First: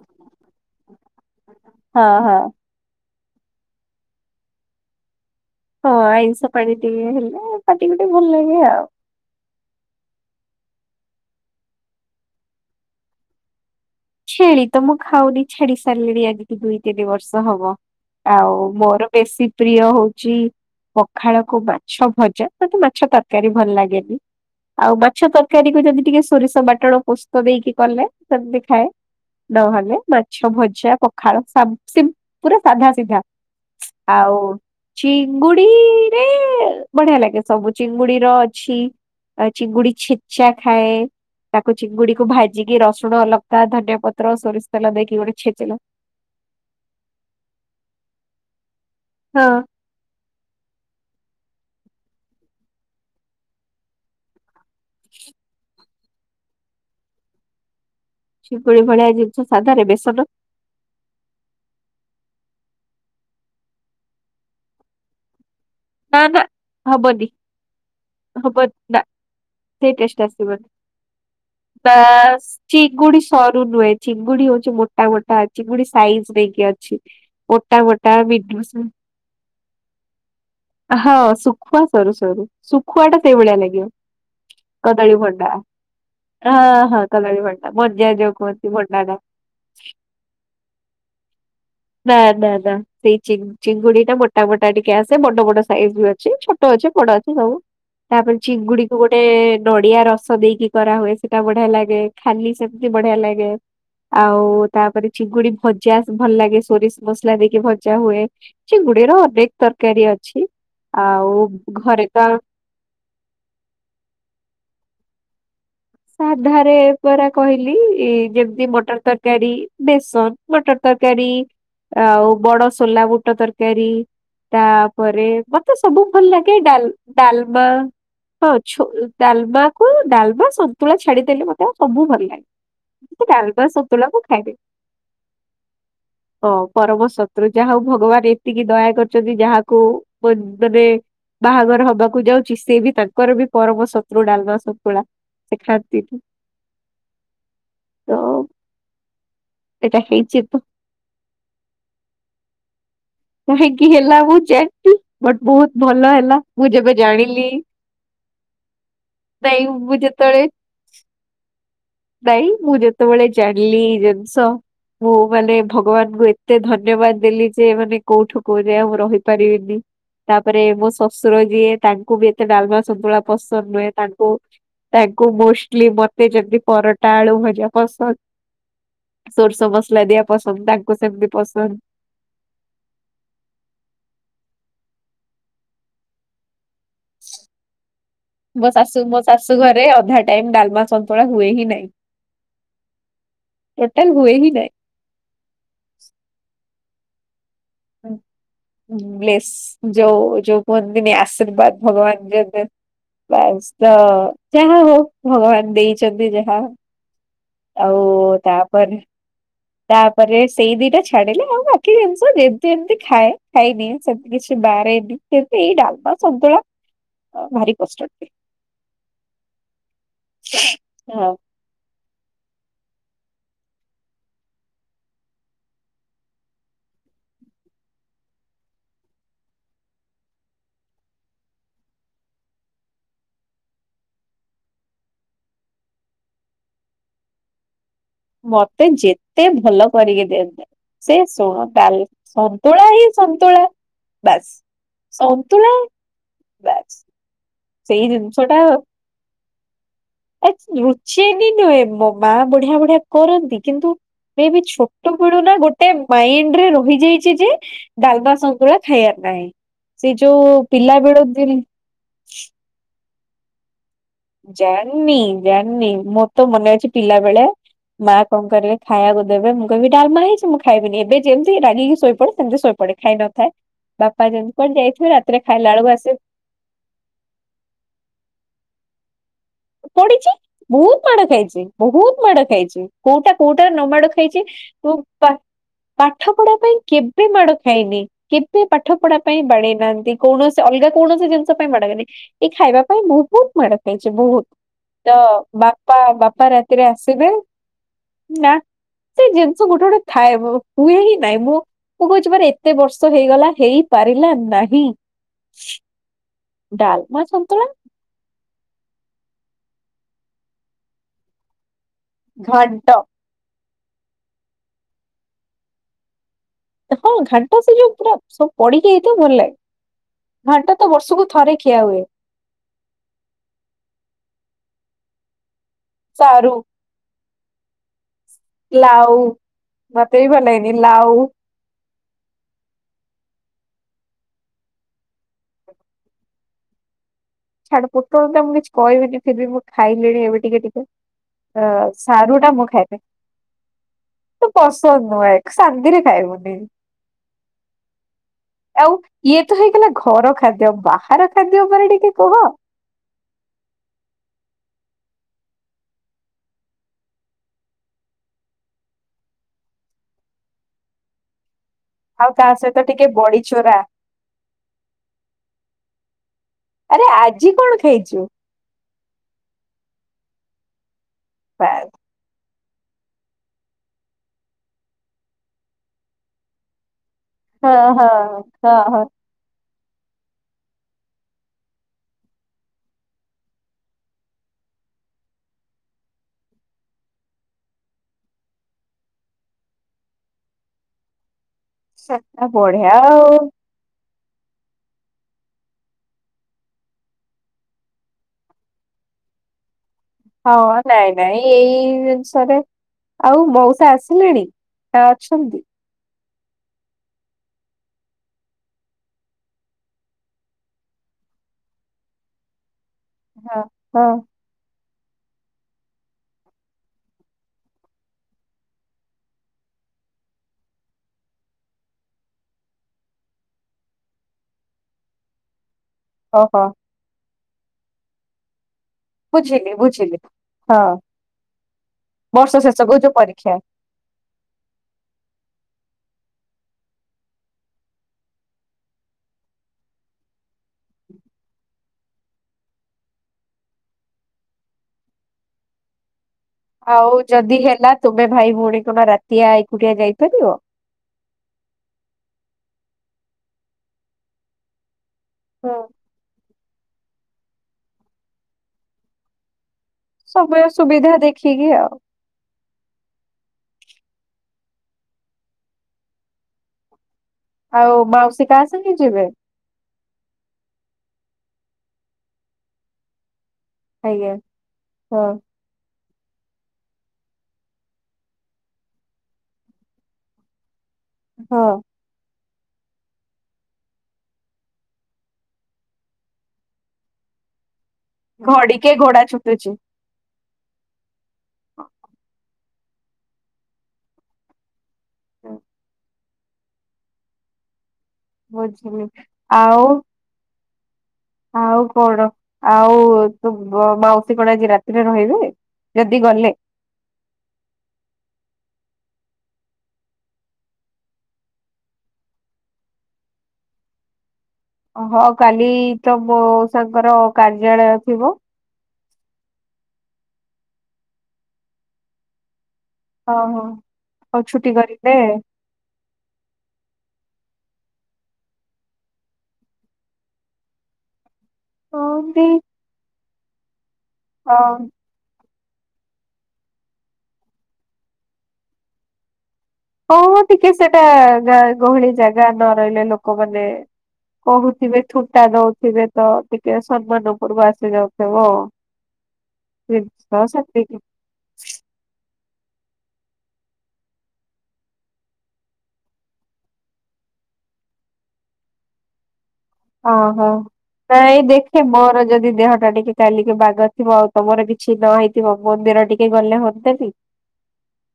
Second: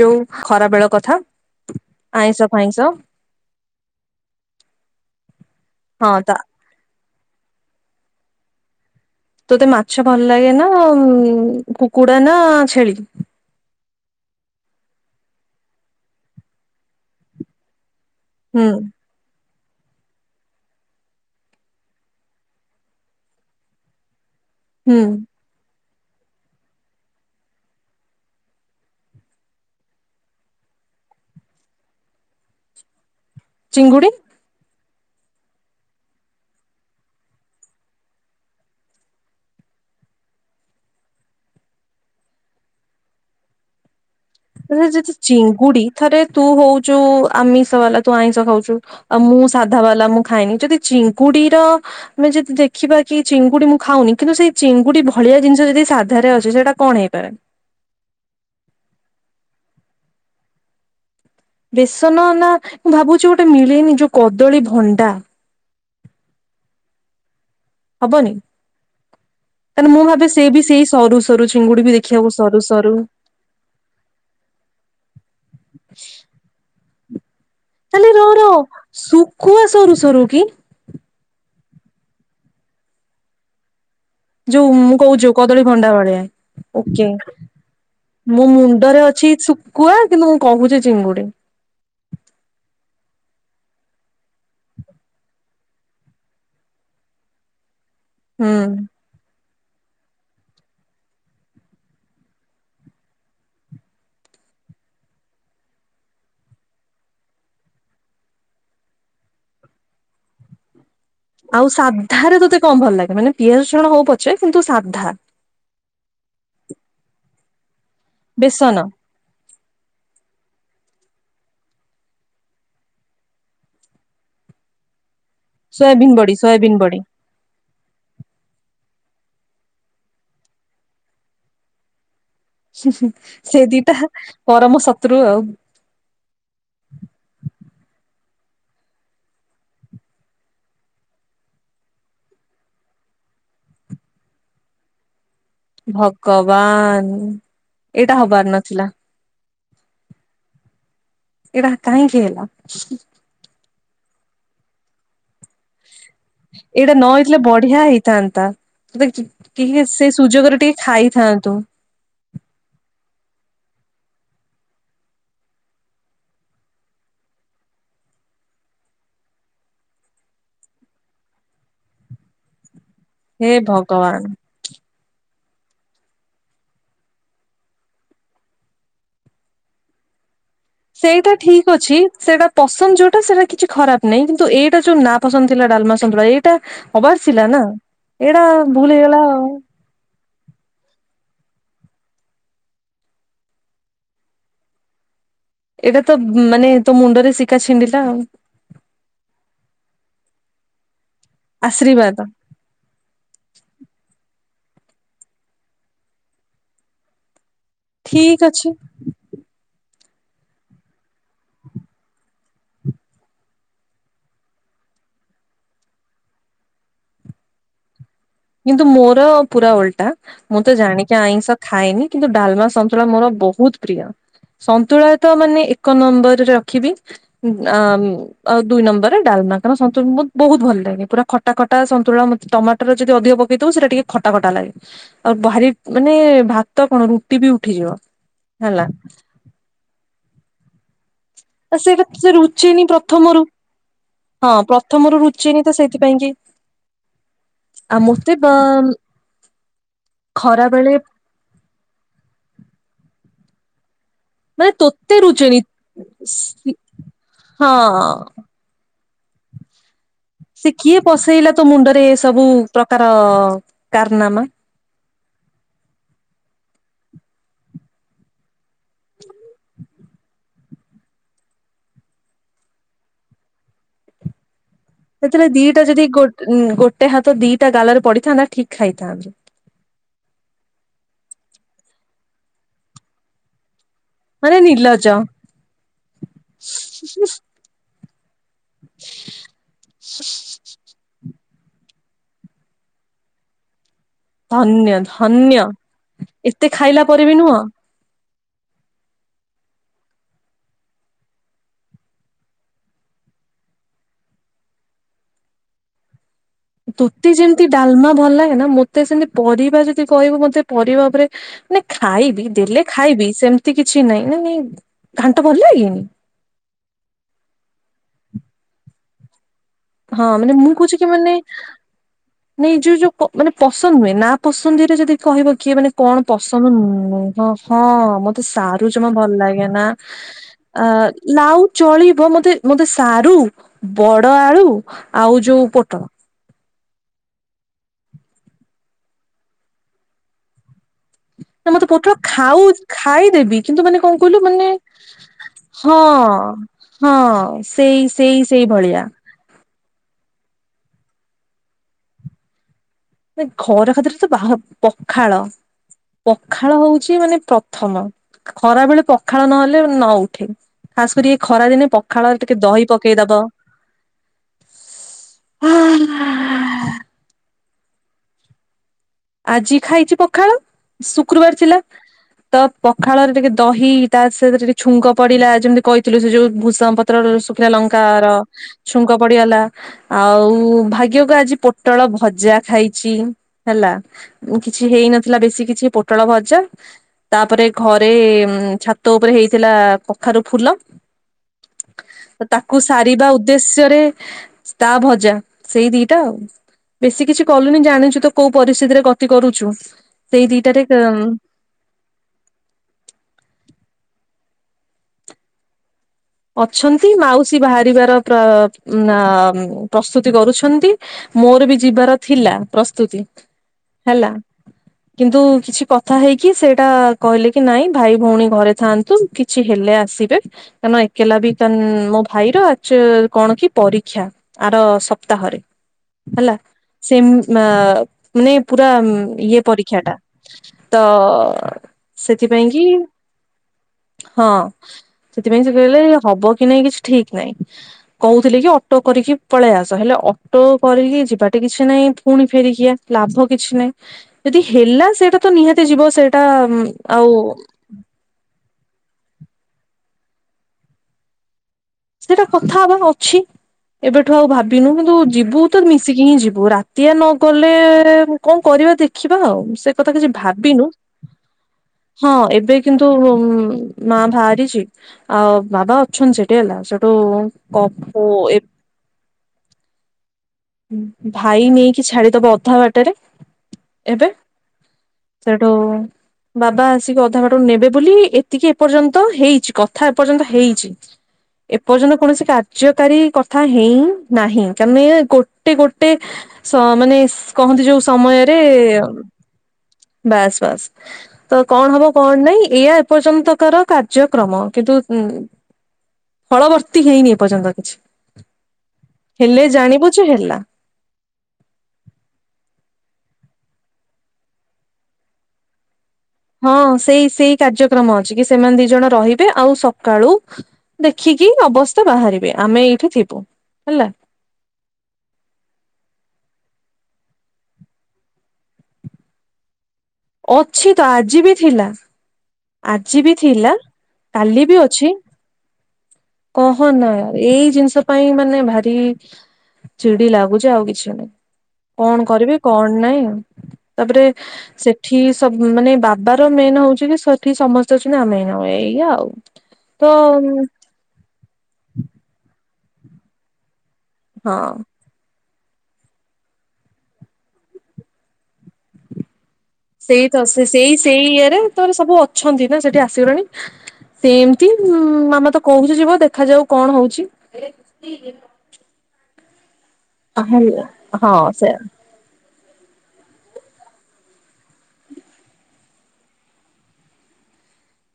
ଯୋଉ ଖରାବେଳ କଥା ହଁ ହଁ ଆଇଁଷ ଫାଇଁଷ। ହଁ ଆଇଁଷ ପାଣି ଟିକେ ହେଲେ ପାଟିକୁ ଟିକେ ଭଲ ଲାଗେ ଆଉ। ତତେ ମାଛ ଭଲ ଲାଗେ ନା କୁକୁଡା ନା ଛେଳି। ଛେଳି ତ ମୁଁ ଖାଉନି ଛାଡି ସାରିଲିଣି ଆଜିିକି ଦୁଇ ତିନି ବର୍ଷ ହବ ଆଉ ହୁଁ ମୋର। ବେଶୀ ପ୍ରିୟ ହଉଛି। ପଖାଳକୁ ମାଛ ଭଜା ମତେ ମାଛ ତରକାରୀ ଭଲ ଲାଗେନି। ଆଉ ହୁଁ ମାଛ ତରକାରୀକୁ ଯଦି ଟିକେ ସୋରିଷ ବାଟଣ ପୋସ୍ତ ଦେଇକି କଲେ ସେମିତି ଖାଏ। ନହେଲେ ମାଛ ଭଜା ପଖାଳ ସା ସିମ୍ପ ପୁରା ସାଧା ସିଧା। ଚିଙ୍ଗୁଡି ଆଉ। ଚିଙ୍ଗୁଡିରେ ବଢିଆ ଲାଗେ ସବୁ ଚିଙ୍ଗୁଡିର ଅଛି। ଚିଙ୍ଗୁଡି ଛେଚା ଖାଏ ତାକୁ ଚିଙ୍ଗୁଡିକୁ ଭାଜିକି ରସୁଣ ଲଙ୍କା ଧନି ଧନିଆ ପତ୍ର ସୋରିଷ ତଲ ଯଦି ଦେଇକି ଗୋଟେ ଚିଙ୍ଗୁଡି ଛେଚିଲ। ଥରେ ତୁ ହଉଛୁ ଆମିଷ ବାଲା ତୁ ଆଇଁଷ ଖାଉଛୁ ଆଉ ହଁ ମୁଁ ସାଧା ବାଲା ମୁଁ। ଖାଏନି ଯଦି ଚିଙ୍ଗୁଡିର ଆମେ ଯଦି ଦେଖିବା କି ଚିଙ୍ଗୁଡି ମୁଁ ଖାଉନି କିନ୍ତୁ ସେଇ। ଚିଙ୍ଗୁଡି ଭଳିଆ ଜିନିଷ ଯଦି ସାଧାରେ ଅଛି ସେଇଟା କଣ ହେଇପାରେ। ଚିଙ୍ଗୁଡ଼ି ଭଳିଆ ଜିନିଷ ସାଧାରେ ବେସନ। ବେସନ ନା ମୁଁ ଭାବୁଛି ଗୋଟେ ମିଳେନି ଯୋଉ କଦଳୀ ଭଣ୍ଡା। ନା ନା ହବନି ହବନି ନା। ତାହେଲେ ସେ ମୁଁ ଭାବେ ଟେଷ୍ଟ ସେ ବି ଆସିବିନି ସେଇ ସରୁ ସରୁ ଚିଙ୍ଗୁଡି ବି ଦେଖିବାକୁ ବାସ୍ ସରୁ ସରୁ ଚିଙ୍ଗୁଡି। ସରୁ ନୁହେଁ ଚିଙ୍ଗୁଡି ହଉଛି ମୋଟା ମୋଟା ଚିଙ୍ଗୁଡି ସାଇଜ ନେଇକି ଅଛି। ମୋଟା ମୋଟା ମିଡିଲ ସ ସୁଖୁଆ ସରୁ ସରୁ କି। ହଁ ଶୁଖୁଆ ସରୁ ସରୁ ଶୁଖୁଆ ଟା ସେଇଭଳିଆ ଲାଗିବ। ଯୋଉ ମୁଁ କହୁଛିୁ ଯୋଉ କଦଳୀ ଭଣ୍ଡା ଭଳିଆ ହଁ ହଁ ଓକେ କଦଳୀ ଭଣ୍ଡା ମଞ୍ଜା ଯୋଉ ମୋ କୁହନ୍ତି ଭଣ୍ଡା ମୁଣ୍ଡରେ ନା ଅଛି ଶୁଖ ଖୁଆ କିନ୍ତୁ ମୁଁ କହୁଛି ଚିଙ୍ଗୁଡି। ନା ନା ନା ସେଇ ଚିଙ୍ଗ। ଚିଙ୍ଗୁଡି ଟା ମୋଟା ମୋଟା ଟିକେ ଆସେ ବଡ ବଡ ସାଇଜ ବି ଅଛି ଛୋଟ ଅଛ ବଡ ଅଛି ସବୁ। ତାପରେ ହୁଁ। ଚିଙ୍ଗୁଡିକୁ ଗୋଟେ। ଟେ ନଡ଼ିଆ ରସ ଦେଇକି କରାହୁଏ ସେଟା ବଢ଼ିଆ ଲାଗେ, ଖାଲି ସେମିତି ବଢ଼ିଆ ଲାଗେ। ଆଉ ତାପରେ ଚିଙ୍ଗୁଡି ଭଜା ଭଲ ଲାଗେ। ସୋରିଷ ମସଲା ଦେଇକି ଭଜା ହୁଏ, ଚିଙ୍ଗୁଡିର ଅନେକ ତରକାରୀ ଅଛି। ଆଉ ଘରେ ତ କମ୍ ଭଲ ଲାଗେ ମାନେ ପିଆଜ ରସୁଣ ହଉ ପଛେ କିନ୍ତୁ ସାଧା। ସାଧାରେ ପରା କହିଲି ଯେମିତି ବେସନ ମୋଟର ତର୍ କାରୀ, ବେସନ, ମଟର ତରକାରୀ। ଆଉ ବଡ ସୋଲା ବୁଟ ତରକାରୀ, ତାପରେ ମତେ ସବୁ ସୋୟାବିନ୍ ଭଲ ବଡି ଲାଗେ ସୋୟାବିନ୍ ଡାଲ୍ ବଡି ଡାଲମା ହଁଛୁ ଡାଲମାକୁ ଡାଲମା ସ ନ୍ତୁଳା ଛାଡିଦେଲେ ମୋତେ ଆଉ ସବୁ ଭଲ ଲାଗେ। ମତେ ସେ ଡାଲମା ଦିଇଟା ସନ୍ତୁଳା ମୁଁ ଖାଇବି। ପରମ ଶତ୍ରୁ ଆଉ। ହଁ ପରମ ଶତ୍ରୁ ଯାହା ହଉ ଭଗବାନ ଏତିକି ଦୟା କରିଛନ୍ତି ଯାହାକୁ [unintelligible] ବାହାଘର ହବାକୁ ଯାଉଛି ସେ ବି ତାଙ୍କର ବି ପରମ ଶତ୍ରୁ ଡାଲମା ଶନ୍ତୁଳା। ଭଗବାନ ଏଇଟା ତ ହବାର ନଥିଲା। ଏଇଟା ହେଇଛି ତ। ଏଇଟା କାହିଁକି ହେଲା? କାହିଁକି ହେଲା ମୁଁ ଜାଣିନି। ବଟ୍ ବହୁତ ଭଲ ହେଲା ମୁଁ ଯେବେ ଜାଣିଲି [unintelligible] ନାଇଁ ଥିଲେ ମୁଁ ସେ ଯେତେବେଳେ ସୁଯୋଗରେ ଟିକେ ଖାଇଥାଆନ୍ତୁ। ନାଇଁ ମୁଁ ଯେତେବେଳେ ଜାଣିଲି ଜିନ୍ଷ ମୁଁ ମାନେ ଭଗବାନଙ୍କୁ ଏତେ ଧନ୍ୟବାଦ ଦେଲି ଯେ ମାନେ କୋଉଠୁ କୋଉଁଯାଏ ଆଉ ମୁ ରହିପାରିବିନି। ତାପରେ ମୋ ଶଶୁର ଯିଏ ତାଙ୍କୁ ବି ଏତେ ଡାଲମା ଶନ୍ତୁଳା ହେ ପସନ୍ଦ ନୁହେଁ, ଭଗବାନ। ତାଙ୍କୁ ତାଙ୍କୁ ମୋଷ୍ଟଲି ମତେ ଯେମିତି ପରଟା ଆଳୁ ଭଜା ପସନ୍ଦ ସୋରିଶ ମସଲା ଦିଆ ପସନ୍ଦ ତାଙ୍କ୍ ସେଇଟା ଠିକ୍ ଅଛି ସେଇଟା ପସନ୍ଦ ଯୋଉଟା ସେଇଟା କିଛି ଖରାପ ନାହିଁ କିନ୍ତୁ ଏଇଟା ଯୋଉ ନା ପସନ୍ଦ ଥିଲା ଡାଲମା ସନ୍ତୁଳା ଏ ଟା ହବାର ଥିଲା ନାଁ, ଏଇଟା ଭୁଲ୍ ହେଇଗଲା ଆଉ। ରେ ଅଧା ଟାଇମ୍ ଡାଲମା ସନ୍ତୁଳା ହୁଏ ହିଁ ନାଇଁ, ଟୋଟାଲ୍ ହୁଏ ହି ନାଇଁ। ଏଇଟା ତ ମାନେ ତୋ ମୁଣ୍ଡରେ ଶିକା ଛିଣ୍ଡି ଗ୍ଲେସ୍ ଯୋଉ ଯୋଉ କୁହନ୍ତିନି ଆସ୍ ଆର୍ଶୀବାଦ ଆଶୀର୍ବାଦ ଭଗବାନ ଯୋଉ ବାସ୍ ତ ଯାହା ହଉ ଭଗବାନ ଦେଇଛନ୍ତି ଯାହା। ଆଉ ଠିକ ଅଛି ତାପରେ [inaudible] ତାପରେ ସେଇ ଦିଇଟା ଛାଡିଲେ ଆଉ ବାକି ଜିନିଷ ଯେମିତି ଏମିତି ଖାଏ ଖାଇନି ସେମିତି କିଛି ବାରେନି। ସେମିତି ଏଇ ଡାଲମା ସନ୍ତୁଳା ଅ ଭାରି କଷ୍ଟ ଦିଏ। କିନ୍ତୁ ମୋର ପୁରା ଓଲ୍ଟା, ମୁଁ ତ ଜାଣିକି ହଁ ଆଇଁଷ ଖାଏନି କିନ୍ତୁ ଡାଲମା ସନ୍ତୁଳା ମୋର ବହୁତ ପ୍ରିୟ। ସନ୍ତୁଳାଏ ତ ମାନେ ଏକ ନମ୍ବରରେ ରଖିବି [unintelligible] ଆଉ ଦୁଇ ନମ୍ବର ଡାଲମାଟା [unintelligible] ବହୁତ ଭଲ ଲାଗେ ପୁରା ଖଟା ଖଟା ସନ୍ତୁଳା ମତେ ଟମାଟର ଯଦି ଅଧିକ ପକେଇଥିବୁ ସେଟା ଟିକେ ଖଟା ଖଟା ଲାଗେ। ଆଉ ଭାରି ମାନେ ଭାତ କ'ଣ ରୁଟି ବି ଉଠିଯିବ। ହେଲା। ମତେ ଯେତେ ଭଲ କରିକି ଦିଅନ୍ତୁ ତା। ସେ ଶୁଣ ଆ ତାଲି ସେଇଟା ସେ ରୁଚେନି ସନ୍ତୁଳା ହିଁ ପ୍ରଥମରୁ ସନ୍ତୁଳା। ହଁ ବାସ ପ୍ରଥମରୁ ରୁଚେନି ତ ସନ୍ତୁଳା ସେଇଥିପାଇଁ କି ବାସ। ଆଉ ସେଇ ମତେ ବ ଜିନିଷଟା। ଖରା ଏଚେ ବେଳେ ରୁଚେଇକି ନୁହେଁ ମୋ ମା ବଢିଆ, ବଢିଆ କରନ୍ତି କିନ୍ତୁ। ମେ ବି ମାନେ ଛୋଟ ତୋତେ ବେଳୁ ନା ରୁଚେନି ଗୋଟେ ମାଇଣ୍ଡି ରେ ରହିଯାଇଛି ଯେ ହଁ ଡାଲମା, ସନ୍ତୁଳା। ହେୟାର ନାଇଁ। ସେ କିଏ ପସେଇଲା ତୋ ମୁଣ୍ଡରେ ଏ ସବୁ ପ୍ରକାର କାରନାମା। ଜାଣିନି ଜାନି ମୋର ତ ମନେ ଅଛି ପିଲା ବେଳେ। ମା କ'ଣ କରିବେ ଖାଇବାକୁ ଦେବେ ମୁଁ କହିବି ଡାଲମା ହେଇଛି ମୁଁ ଖାଇବିନି ଏବେ ଯେମିତି ରାଗିକି ଶୋଇପଡେ ସେମିତି ଶୋଇ। ପଡେ ଖାଇ ନଥାଏ ବାପା ଯେମିତି କ'ଣ ଯାଇଥିବେ ରାତିରେ ଖାଇଲା ବେଳକୁ ଆସେ। ଉଁ ଗୋଟେ ହାତ ଦିଟା ଗାଲରେ ପଡିଥାନ୍ତା ଠିକ୍ ଖାଇଥାନ୍ତେ। ପଡିଛି ବହୁତୁ ମାଡ ଖାଇଛି ବହୁତୁ ମାଡ ଖାଇଛି କୋଉଟା, କୋଉଟାରେ ନ ମାଡ ଖାଇ। ମାନେ ଖାଇଛି କୋ ନିର୍ଲଜ ପା ପାଠ ପଢା ପାଇଁ କେବେ ମାଡ ଖାଇନି। କେବେ ପାଠ ପଢା ପାଇଁ ବାଡେଇ ନାହାନ୍ତି କୌଣସି ଅଲଗା କୌଣସି ଜିନିଷ। ପାଠ ପାଇଁ ମାଡ଼ ଖାଇନି ଏଇ ଖାଇବା ପାଇଁ ବହୁତୁ ମାଡ଼ ଖାଇଛି ବହୁତୁ। ଧନ୍ୟ ତ ଧନ୍ୟ ବାପା, ବାପା ଏତେ ରାତିରେ ଖାଇଲା ପରେ ଆସିବେ ବି ନୁହଁ ନା। ସେ ଜିନିଷ ଗୋଟେ, ଗୋଟେ ଥାଏ ହୁଏ ହି ନାଇଁ ମୁଁ। ମୁଁ କହୁଛି ମୋର ଏତେ ବର୍ଷ ହେଇଗଲା ହେଇପାରିଲା ନାହିଁ। ଡାଲମା ତୋତେ ଯେମିତି ସନ୍ତୁଳା ଡାଲମା ଭଲ ଲାଗେ ନା ମତେ ସେମିତି ପରିବା ଯଦି କହିବୁ ମତେ ପରିବା ଉପରେ। ନା ଖାଇବି ଦେଲେ ଘାଣ୍ଟ ଖାଇବି ସେମିତି କିଛି ନାଇଁ, ନାଇଁ ଘାଣ୍ଟ ଭଲ ଲାଗେନି। ସେ କ'ଣ ହଁ ଘାଣ୍ଟ ସେ ଯୋଉଁ ପୁରା ସବୁ ପଡିକି ହେଇଥିବ ଭଲ ହଁ ଲାଗେ। ମାନେ ଘାଣ୍ଟ ତ ବର୍ଷକୁ ଥରେ ଖିଆ ହୁଏ। ନାଇଁ ଯୋଉ, ଯୋଉ ମାନେ ପସନ୍ଦ ନୁହେ ନା ପସନ୍ଦରେ ଯଦି କହିବ କିଏ ମାନେ। କଣ ସାରୁ ପସନ୍ଦ ନୁ ହଁ ମତେ। ତୋ ସାରୁ ଜମା ଲାଉ ଭଲ ଲାଗେ ନା ମତେ ବି ଭଲ ଲାଗେନି ଲାଉ ଲାଉ। ଚଳିବ ମତେ, ମତେ ସାରୁ ବଡ ଆଳୁ ଆଉ ଯୋଉ ପୋଟଳ। ଛାଡ ପୋଟଳ ଟାମୁଁ କିଛି କହିବିନି ଫିରିବି ମୁଁ ଖାଇଲିଣି ଏବେ ଟିକେ, ଟିକେ। ଅ ନା ମତେ ପୋଟଳ ସାରୁ ଟା ଖାଉ ମୁଁ ଖାଏନି ଖାଇଦେବି କିନ୍ତୁ ମାନେ କ'ଣ କହିଲୁ ତ ମାନେ ପସନ୍ଦ ନୁହେଁ ହଁ। ଶାନ୍ତିରେ ଖାଇବୁନି। ହଁ ସେଇ, ସେଇ, ସେଇ ଆଉ ଭଳିଆ। ଇଏ ତ ହେଇଗଲା ଘର ଖାଦ୍ୟ ବାହାର ଖାଦ୍ୟ ଉପରେ ଟିକେ କୁହ। ମାନେ ଘର ଖାଦ୍ୟରେ ତ ବାହାର ପଖାଳ। ପଖାଳ ହଉଛି ମାନେ ପ୍ରଥମ। ଖରା ବେଳେ ପଖାଳ ନହେଲେ ନ ଉଠେ ଖାସ କରି ଏ ଖରା ଦିନେ ପଖାଳ। ଆଉ ପଖାଳରେ ତା ଟିକେ ସହିତ ଦହି ପକେଇ ବଡି ଦବ ଚୋରା ଆ। ଆରେ ଆଜି କ'ଣ ଖାଇଛୁ। ଆଜି ଖାଇଛି ପଖାଳ ଶୁକ୍ରବାର ଥିଲା। ବାସ୍। ତ ପଖାଳରେ ଟିକେ ଦହି ତା ସହିତ ଟିକେ ଛୁଙ୍କ ପଡିଲା ଯେମିତି କହିଥିଲୁ ସେ ଯୋଉ ଭୂଷଙ୍ଗପତ୍ର। ଶୁଖିଲା ହଁ ଲଙ୍କାର ହଁ ହଁ ହଁ। ଛୁଙ୍କ। ପଡିଗଲା ଆଉ ଭାଗ୍ୟକୁ ଆଜି ପୋଟଳ ଭଜା ଖାଇଛି ହେଲା। କିଛି ହେଇନଥିଲା ବେଶୀ କିଛି ପୋଟଳ ଭଜା। ତାପରେ ଘରେ ଛାତ ଉପରେ ହେଇଥିଲା କଖାରୁ ଫୁଲ। ତ ଆ ତାକୁ ବଢିଆ ସାରିବା ଆଉ ଉଦ୍ଦେଶ୍ୟ। ନିଜରେ ତା ଭଜା ସେଇ ଦିଟା ଆଉ। ବେଶୀ କିଛି କଲୁନି ଜାଣିଚୁ ତ କୋଉ ପରିସ୍ଥିତିରେ ଗତି କରୁଛୁ। ସେଇ ହଁ ଦିଟାରେ ନାଇଁ ନାଇଁ ଏଇ ଜିନିଷରେ ଆଉ ମଉସା ଆସିଲେଣି ନା ଅଛନ୍ତି? ଅଛନ୍ତି ମାଉସୀ ବାହାରିବାର ପ୍ର ନା ପ୍ରସ୍ତୁତି କରୁଛନ୍ତି। ମୋର ବି ଯିବାର ଥିଲା ପ୍ରସ୍ତୁତି ହଁ ହଁ ହେଲା। କିନ୍ତୁ କିଛି କଥା ହେଇକି ସେଇଟା କହିଲେ କି ନାଇଁ ଭାଇ ଭଉଣୀ ଘରେ ଥାଆନ୍ତୁ କିଛି ହେଲେ ଆସିବେ। ସାନ ଭାଇ। କେଲା ବି ତାନ୍ ମୋ ଭାଇର ଆଚୁ କଣ କି ପରୀକ୍ଷା ଆର ସପ୍ତାହରେ। ହେଲା ଓହୋ ସିମ୍ ମା ମାନେ ପୁରା ମ୍ ଇଏ ବୁଝିଲି ପରୀକ୍ଷା ଟା ବୁଝିଲି। ହଁ ତ ବର୍ଷ ସେଥିପାଇଁ କି ଶେଷକୁ ଯୋଉ ପରୀକ୍ଷା ହଁ ସେଥିପାଇଁ ସେ କହିଲେ ହବ କି ନାଇଁ କିଛି ଠିକ ନାହିଁ। କହୁଥିଲେ କି ଅଟୋ କରିକି ପଳେଇ ଆସ ହେଲେ ଅଟୋ କରିକି ଯିବାଟେ କିଛି ନାଇଁ ପୁଣି ଫେରିକିଆ। ଲାଭ କିଛି ନାହିଁ ଯଦି ହେଲା ସେଇଟା ତ ନିହାତି ଯିବ ସେ ଆଉ ଯଦି ହେଲା ତୁମେ ଭାଇ ଭଉଣୀ କଣ ରାତିଆ ଏକୁଟିଆ ଯାଇପାରିବ? ସେଇଟା କଥା ହବା ଅଛି ଏବେଠୁ ଆଉ ଭାବିନୁ କିନ୍ତୁ ଯିବୁ ହଁ। ତ ନିଶ୍ଚ ଆସିକି ହିଁ ଯିବୁ ରାତିଆ ନଗଲେ କଣ କରିବା ଦେଖିବା ଆଉ ସେ ସେ କଥା କିଛି ସମୟ ଭାବିନୁ। ସୁବିଧା ଦେଖିକି ଆଉ ହଁ ଏବେ କିନ୍ତୁ ମ୍ ମା ବାହାରିଚି ଆଉ ବାବା ଅଛନ୍ତି ସେଠି ହେଲା। ସେଠୁ କ ଆଉ ମାଉସୀ କା ସାଙ୍ଗ ଯିବେ? ଭାଇ ନେଇକି ଛାଡିଦବ ଅଧା ବାଟରେ ଏବେ ଆଜ୍ଞା ହଁ ସେ ଟୋ ବାବା ଆସିକି ଅଧା ବାଟରୁ ନେବେ ବୋଲି ଏତିକି ଏପର୍ଯ୍ୟନ୍ତ ହେଇଚି କଥା ଏପର୍ଯ୍ୟନ୍ତ ହେଇଚି। ହଁ ଏପର୍ଯ୍ୟନ୍ତ କୌଣସି କାର୍ଯ୍ୟକାରୀ କଥା ହେଇନାହିଁ କାରଣ ୟେ ଗୋଟେ ଗୋଟେ ଗୋଟେ ସ ମାନେ ସ୍ କହନ୍ତି ଯୋଉ ସମୟରେ ଘଡିକେ ଅଁ ଘୋଡା ଛୁଟୁଛି ବାସ ବାସ ତ କଣ ହବ କଣ ନାଇଁ ଏଇଆ ଏପର୍ଯ୍ୟନ୍ତକର କାର୍ଯ୍ୟକ୍ରମ କିନ୍ତୁ ହୁଁ ଫଳବର୍ତ୍ତୀ ହେଇନି ଏପର୍ଯ୍ୟନ୍ତ କିଛି। ବୁଝିଲି ହେଲେ ଆଉ ଜାଣିବୁ ଜେ ହେଲା। ଆଉ କଣ ଆଉ ତୁ ମାଉସୀ କଣ ଆଜି ରାତିରେ ରହିବେ? ଯଦି ଗଲେ ହଁ ସେଇ ସେଇ କାର୍ଯ୍ୟକ୍ରମ ଅଛି କି ସେମାନେ ଦି ଜଣ ରହିବେ ଆଉ ସକାଳୁ ଦେଖିକି ଅବସ୍ଥା ବାହାରିବେ ଆମେ ଏଇଠି ଥିବୁ ହେଲା। ହଁ କାଲି ତ ମୋଉସାଙ୍କର କାର୍ଯ୍ୟାଳୟ ଥିବ? ଅଛି ତ ଆଜି ବି ଥିଲା। ଆଜି ବି ଓହୋ ଥିଲା ଆଉ କାଲି ଛୁଟି ବି କରିଲେ ଅଛି। କହନା ଏଇ ଜିନିଷ ପାଇଁ ମାନେ ଭାରି ଚିଡି ଲାଗୁଚି ଆଉ କିଛି ନାହିଁ। ହଁ କଣ ଦି କରିବି କଣ ନାଇଁ ତାପରେ ହଁ ସେ ଠି ସବ ମାନେ ବାବାର ମେନ୍ ହଉଚି କି ସେଠି ସମସ୍ତେ ଅଛନ୍ତି ଆମେ ନାଉ ଏଇଆ ଆଉ। ତ ହଁ ଟିକେ ସେଟା ଗାଁ ଗହଳି ଜାଗା ନ ରହିଲେ ଲୋକମାନେ ହଁ କହୁଥିବେ ଥୁଣ୍ଟା ଦଉଥିବେ ତ ଟିକେ ସମ୍ମାନଉପୁରୁକୁ ଆସି ଯାଉଥିବ। ସେଇ ତ ଜିନିଷ ସେ ସେଇ ସେତିକି ସେଇ ଇଏରେ ତମ ସବୁ ଅଛନ୍ତି ନା ସେଠି ଆସିଗଲେଣି ସେମିତି ମାମା ତ କହୁଚି ଯିବ ଦେଖା ଯାଉ କଣ ହଉଚି। ଓହୋ ହଁ ନାଇଁ ସେ ଦେଖେ ମୋର ଯଦି ଦେହ ଟା ଟିକେ କାଲିକି ବାଘ ଥିବ ଆଉ ତମର କିଛି ନ ହେଇଥିବ ମନ୍ଦିର ଟିକେ ଗଲେ ହୁଅନ୍ତା କି?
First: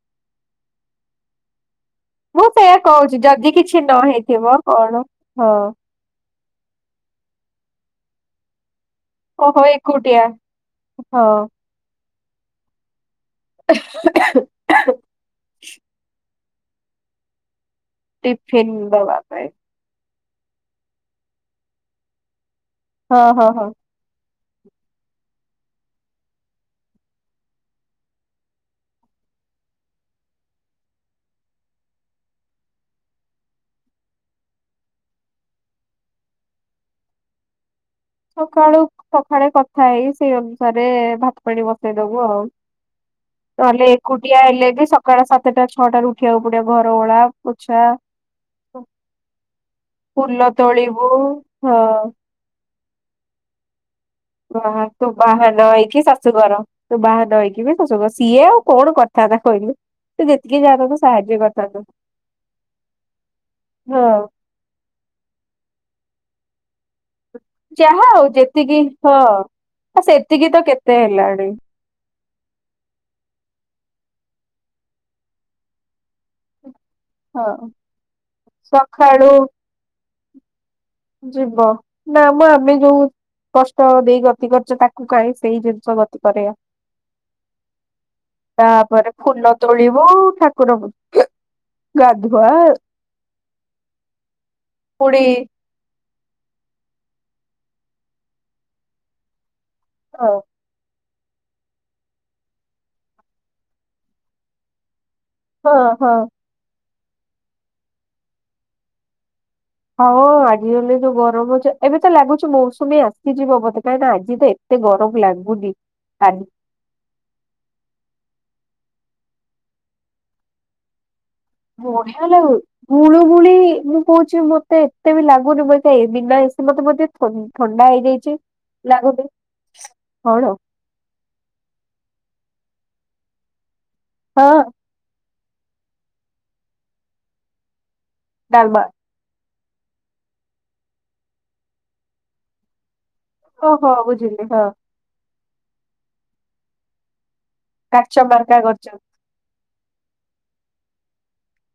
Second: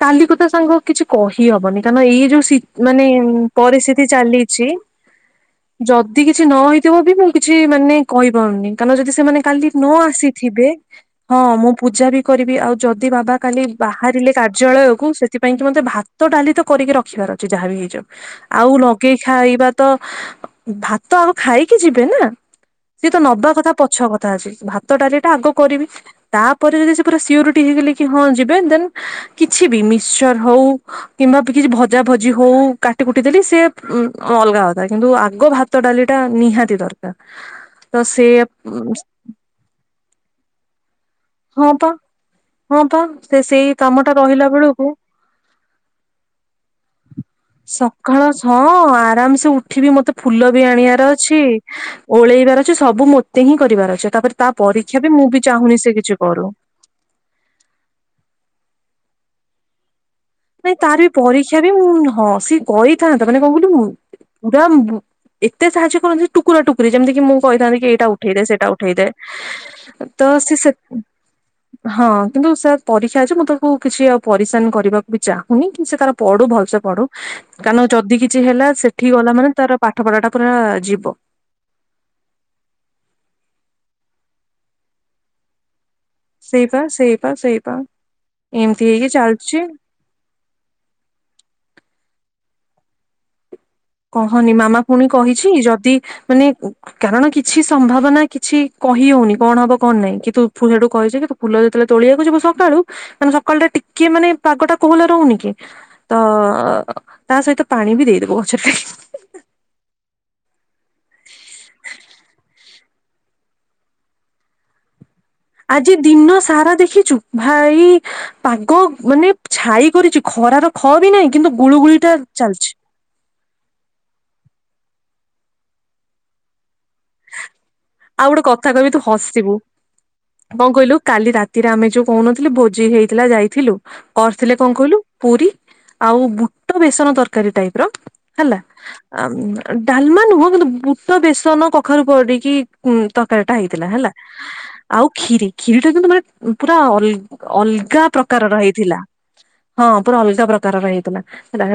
ତାଲି କଥା ସାଙ୍ଗ କିଛି କହିହବନି କାରଣ ଏଇ ମୁଁ ଯୋଉ ସିତ୍ ସେଇୟା ମାନେ କହୁଛି ଯଦି କିଛି ନ ପରିସ୍ଥିତି ହେଇଥିବ ଚାଲିଛି, କଣ ହଁ, ଯ କିଛି ନ ହେଇଥିବ ବି ମୁଁ କିଛି ମାନେ କହିପାରୁନି କାରଣ ଯଦି ସେ ସେମାନେ ଓହୋ କାଲି ନ ଏକୁଟିଆ ଆସିଥିବେ ହଁ ମୁଁ ପୂଜା ବି କରିବି ଆଉ ଯଦି ବାବା, କାଲି ବାହାରିଲେ କାର୍ଯ୍ୟାଳୟକୁ ସେଥିପାଇଁ କିି ମୋତେ ଭାତ ଡାଲି ତ କରିକି ରଖିବାର ଅଛି ଯାହା ବିି ହେଇଯାଉ, ଆଉ ଟିଫିନ ଦବା ଲଗେଇ ପାଇଁ ଖାଇବା, ତ ଭାତ ଆଉ ଖାଇକି ଯିବେ ନା ସିଏ ତ ହଁ ନବା ହଁ ହଁ। କଥା ପଛ କ ଥା ଅଛି ଭାତ ଡାଲିଟା ଆଗ କରିବି, ତାପରେ ଯଦି ସେ ପୁରା ସିଓରିଟି ହେଇଗଲେ କି ହଁ ଯିବେ ଦେନ୍ କିଛି ବି ମିସଚର୍ ହଉ, କିମ୍ବା କିଛି ଭଜା ଭଜି ହଉ କାଟି କଟି ଦେଲି ସେ ଉଁ ଅଲଗା କଥା କିନ୍ତୁ ଆଗ ଭାତ୍ ତ ଡାଲି ଟା ନିହାତି ଦରକାର, ତ ସେ ସକାଳୁ ସକାଳେ କଥା ହେଇ ସେଇ ଅନୁସାରେ ଭାତ ପାଣି ହଁ ପା ବସେଇ ଦବୁ ଆଉ, [unintelligible] ତାହେଲେ ଟା ଏକୁଟିଆ ରହିଲା ହେଲେ ବି ବେଳକୁ ସକାଳ ସାତଟା ଛଅଟାରୁ ଉଠିବାକୁ ପଡ଼ିବ ଘର ଭଳା, ସକାଳ ଛଅ ଆରାମସେ ଉଠିବି ମତେ ଫୁଲ ବି ଆଣିବାର ଅଛି ହଁ ଓଳେଇବାର, ସବୁ ମତେ ହିଁ କରିବାର ଅଛ ତାପରେ ତା ପରୀକ୍ଷା ବି ମୁଁ ବି ଚାହୁଁନି ସେ କିଛି, ସେ କରୁ ଘର ତୁ ବାହାରଇକି ବି ଶଶୁଘ ସିଏ ଆଉ କଣ କଥା ତା କହିଲୁ, ତୁ ଯେତିକି ନାଇଁ ଯାହା ତାର ତାକୁ ବି ସାହାଯ୍ୟ ପରୀକ୍ଷା ବି କରିଥାନ୍ତୁ ଉଁ ହଁ ସିଏ କରିଥାନ୍ତତା ମାନେ ହଁ [unintelligible] [unintelligible] ଏତେ ସାହାଯ୍ୟ କରୁ, ଟୁକୁରା ଟୁକୁରୀ ଯେମିତି କିି ମୁଁ କହିଥାନ୍ତି କି ଏଇଟା ଯାହା ଆଉ ଉଠେଇ ଦେ ସେଟା ଯେତିକି ଉଠେଇଦେ ହଁ ଆ ତ ସେତିକି ସେ-ସେ କେତେ ହେଲାଣି ହଁ କିନ୍ତୁ ସାର୍ ପରୀକ୍ଷା ଅଛି ମୁଁ ତାକୁ କିଛି ଆଉ ପରିସାନ କରିବା ବି ଚାହୁଁନି କି ସେ ତାର ପଢୁ ଭଲସେ ପଢୁ ହଁ କାରଣ ଯଦି କିଛି ହେଲା ସେଠି ସକାଳୁ ଗଲା ମାନେ ତାର, ପାଠ ପଢ଼ା ଟା ପୁରା ଯିବ, ଯିବ ନା ମୁଁ ଆମେ ଯୋଉ କଷ୍ଟ ଦେଇ ଗତି କରୁଛେ ତାକୁ କାହିଁ ସେଇ ଜିନିଷ ଗତ୍ ସେଇ ପା ସେଇ ପା ସେଇ ପା ଏମିତି ହେଇକି ଚାଲୁଛି, ବୋ ଠାକୁର କୁ ଗାଧୁଆ, କହନି ମାମା ପୁଣି କହିଛି ଯଦି ମାନେ ଉଁ, କାରଣ କିଛି ସମ୍ଭାବନା କିଛି କହି ହଉନି କଣ ହବ କଣ ନାହିଁ ହଁ କିନ୍ତୁ, ତୁ ସେଠୁ କହିଛି କି ତୁ ଫୁଲ ଯେତେଳେ ତୋଳଆକୁ ଯିବ ସକାଳୁ, ମାନେ ସକାଳ ଟା ଟିକେ ମାନେ ପାଗ ଟା କୋହଲା ରହୁନି କି, ହଁ ହଁ ତ ତା ସହିତ ପାଣି ବି ଦେଇଦବ ଗଛ ଟେ, ହଉ ଆଜି ହେଲେ ଯୋଉ ଗରମ ଅଛି ଏବେ ତ ଲାଗୁଛି ମୌସୁମୀ ଆସିଯିବ ବୋତେ କାହିଁକି ନା ଆଜି ଦେ, ଏତେ ଗରମ୍ ଲାଗ୍ ଆଜି ଦିନ ସାରା ଦେଖିଛୁ, ଭାଇ ପାଗ ମାନେ ଛାଇ କରିଛି ଖରାର, ଖ ବି ନାଇଁ କିନ୍ତୁ ଗୁଳୁ ଗୁଳି ଟା ଚାଲଛି, ମୁୁଳୁମୁଳି ମୁଁ କହୁଛି ମତେ ଏତେ ବି ଲାଗୁନି ମତ ଏ ବିନା ଏ ମତେ ବୋଧେ, ଥ ଥଣ୍ଡା ଆଉ ହେଇଯାଇଛି ଗୋଟେ କଥା କହିବି ତୁ ଲାଗୁନି ହସିବୁ କଣ କଁ କହିଲୁ କାଲି ରାତ୍ ତିରା ଆମେ ଯୋଉ କହୁନଥିଲୁ ଭୋଜି ହେଇଥିଲା ଯାଇଥିଲୁ କରିଥିଲେ ହଁ କଁ କହିଲୁ, ପୁରୀ ଆଉ ବୁଟ ବେସନ ତରକାରୀ ଟାଇପ୍ ର ହେଲା, ଡାଲମା [unintelligible] ଡାଲମା ନୁହଁ କିନ୍ତୁ ବୁଟ ବେସନ କଖାରୁ କରଡିକି, ଉଁ ତରକାରୀ ଟା ହେଇଥିଲା ଓହୋ ହେଲା ବୁଝିଲି ହଁ ଆଉ ଖିରି-ଖିରି ଟା କିନ୍ତୁ ମାନେ ପୁରା ଅଲ୍, ଅଲଗା କାଚ ପ୍ରକାରର ମାର୍କା କରିଛନ୍ତି। ହେଇଥିଲା ହଁ ପୁରା ଅଲଗା ପ୍ରକାରର ହେଇଥିଲା ଥିଲା ହେ,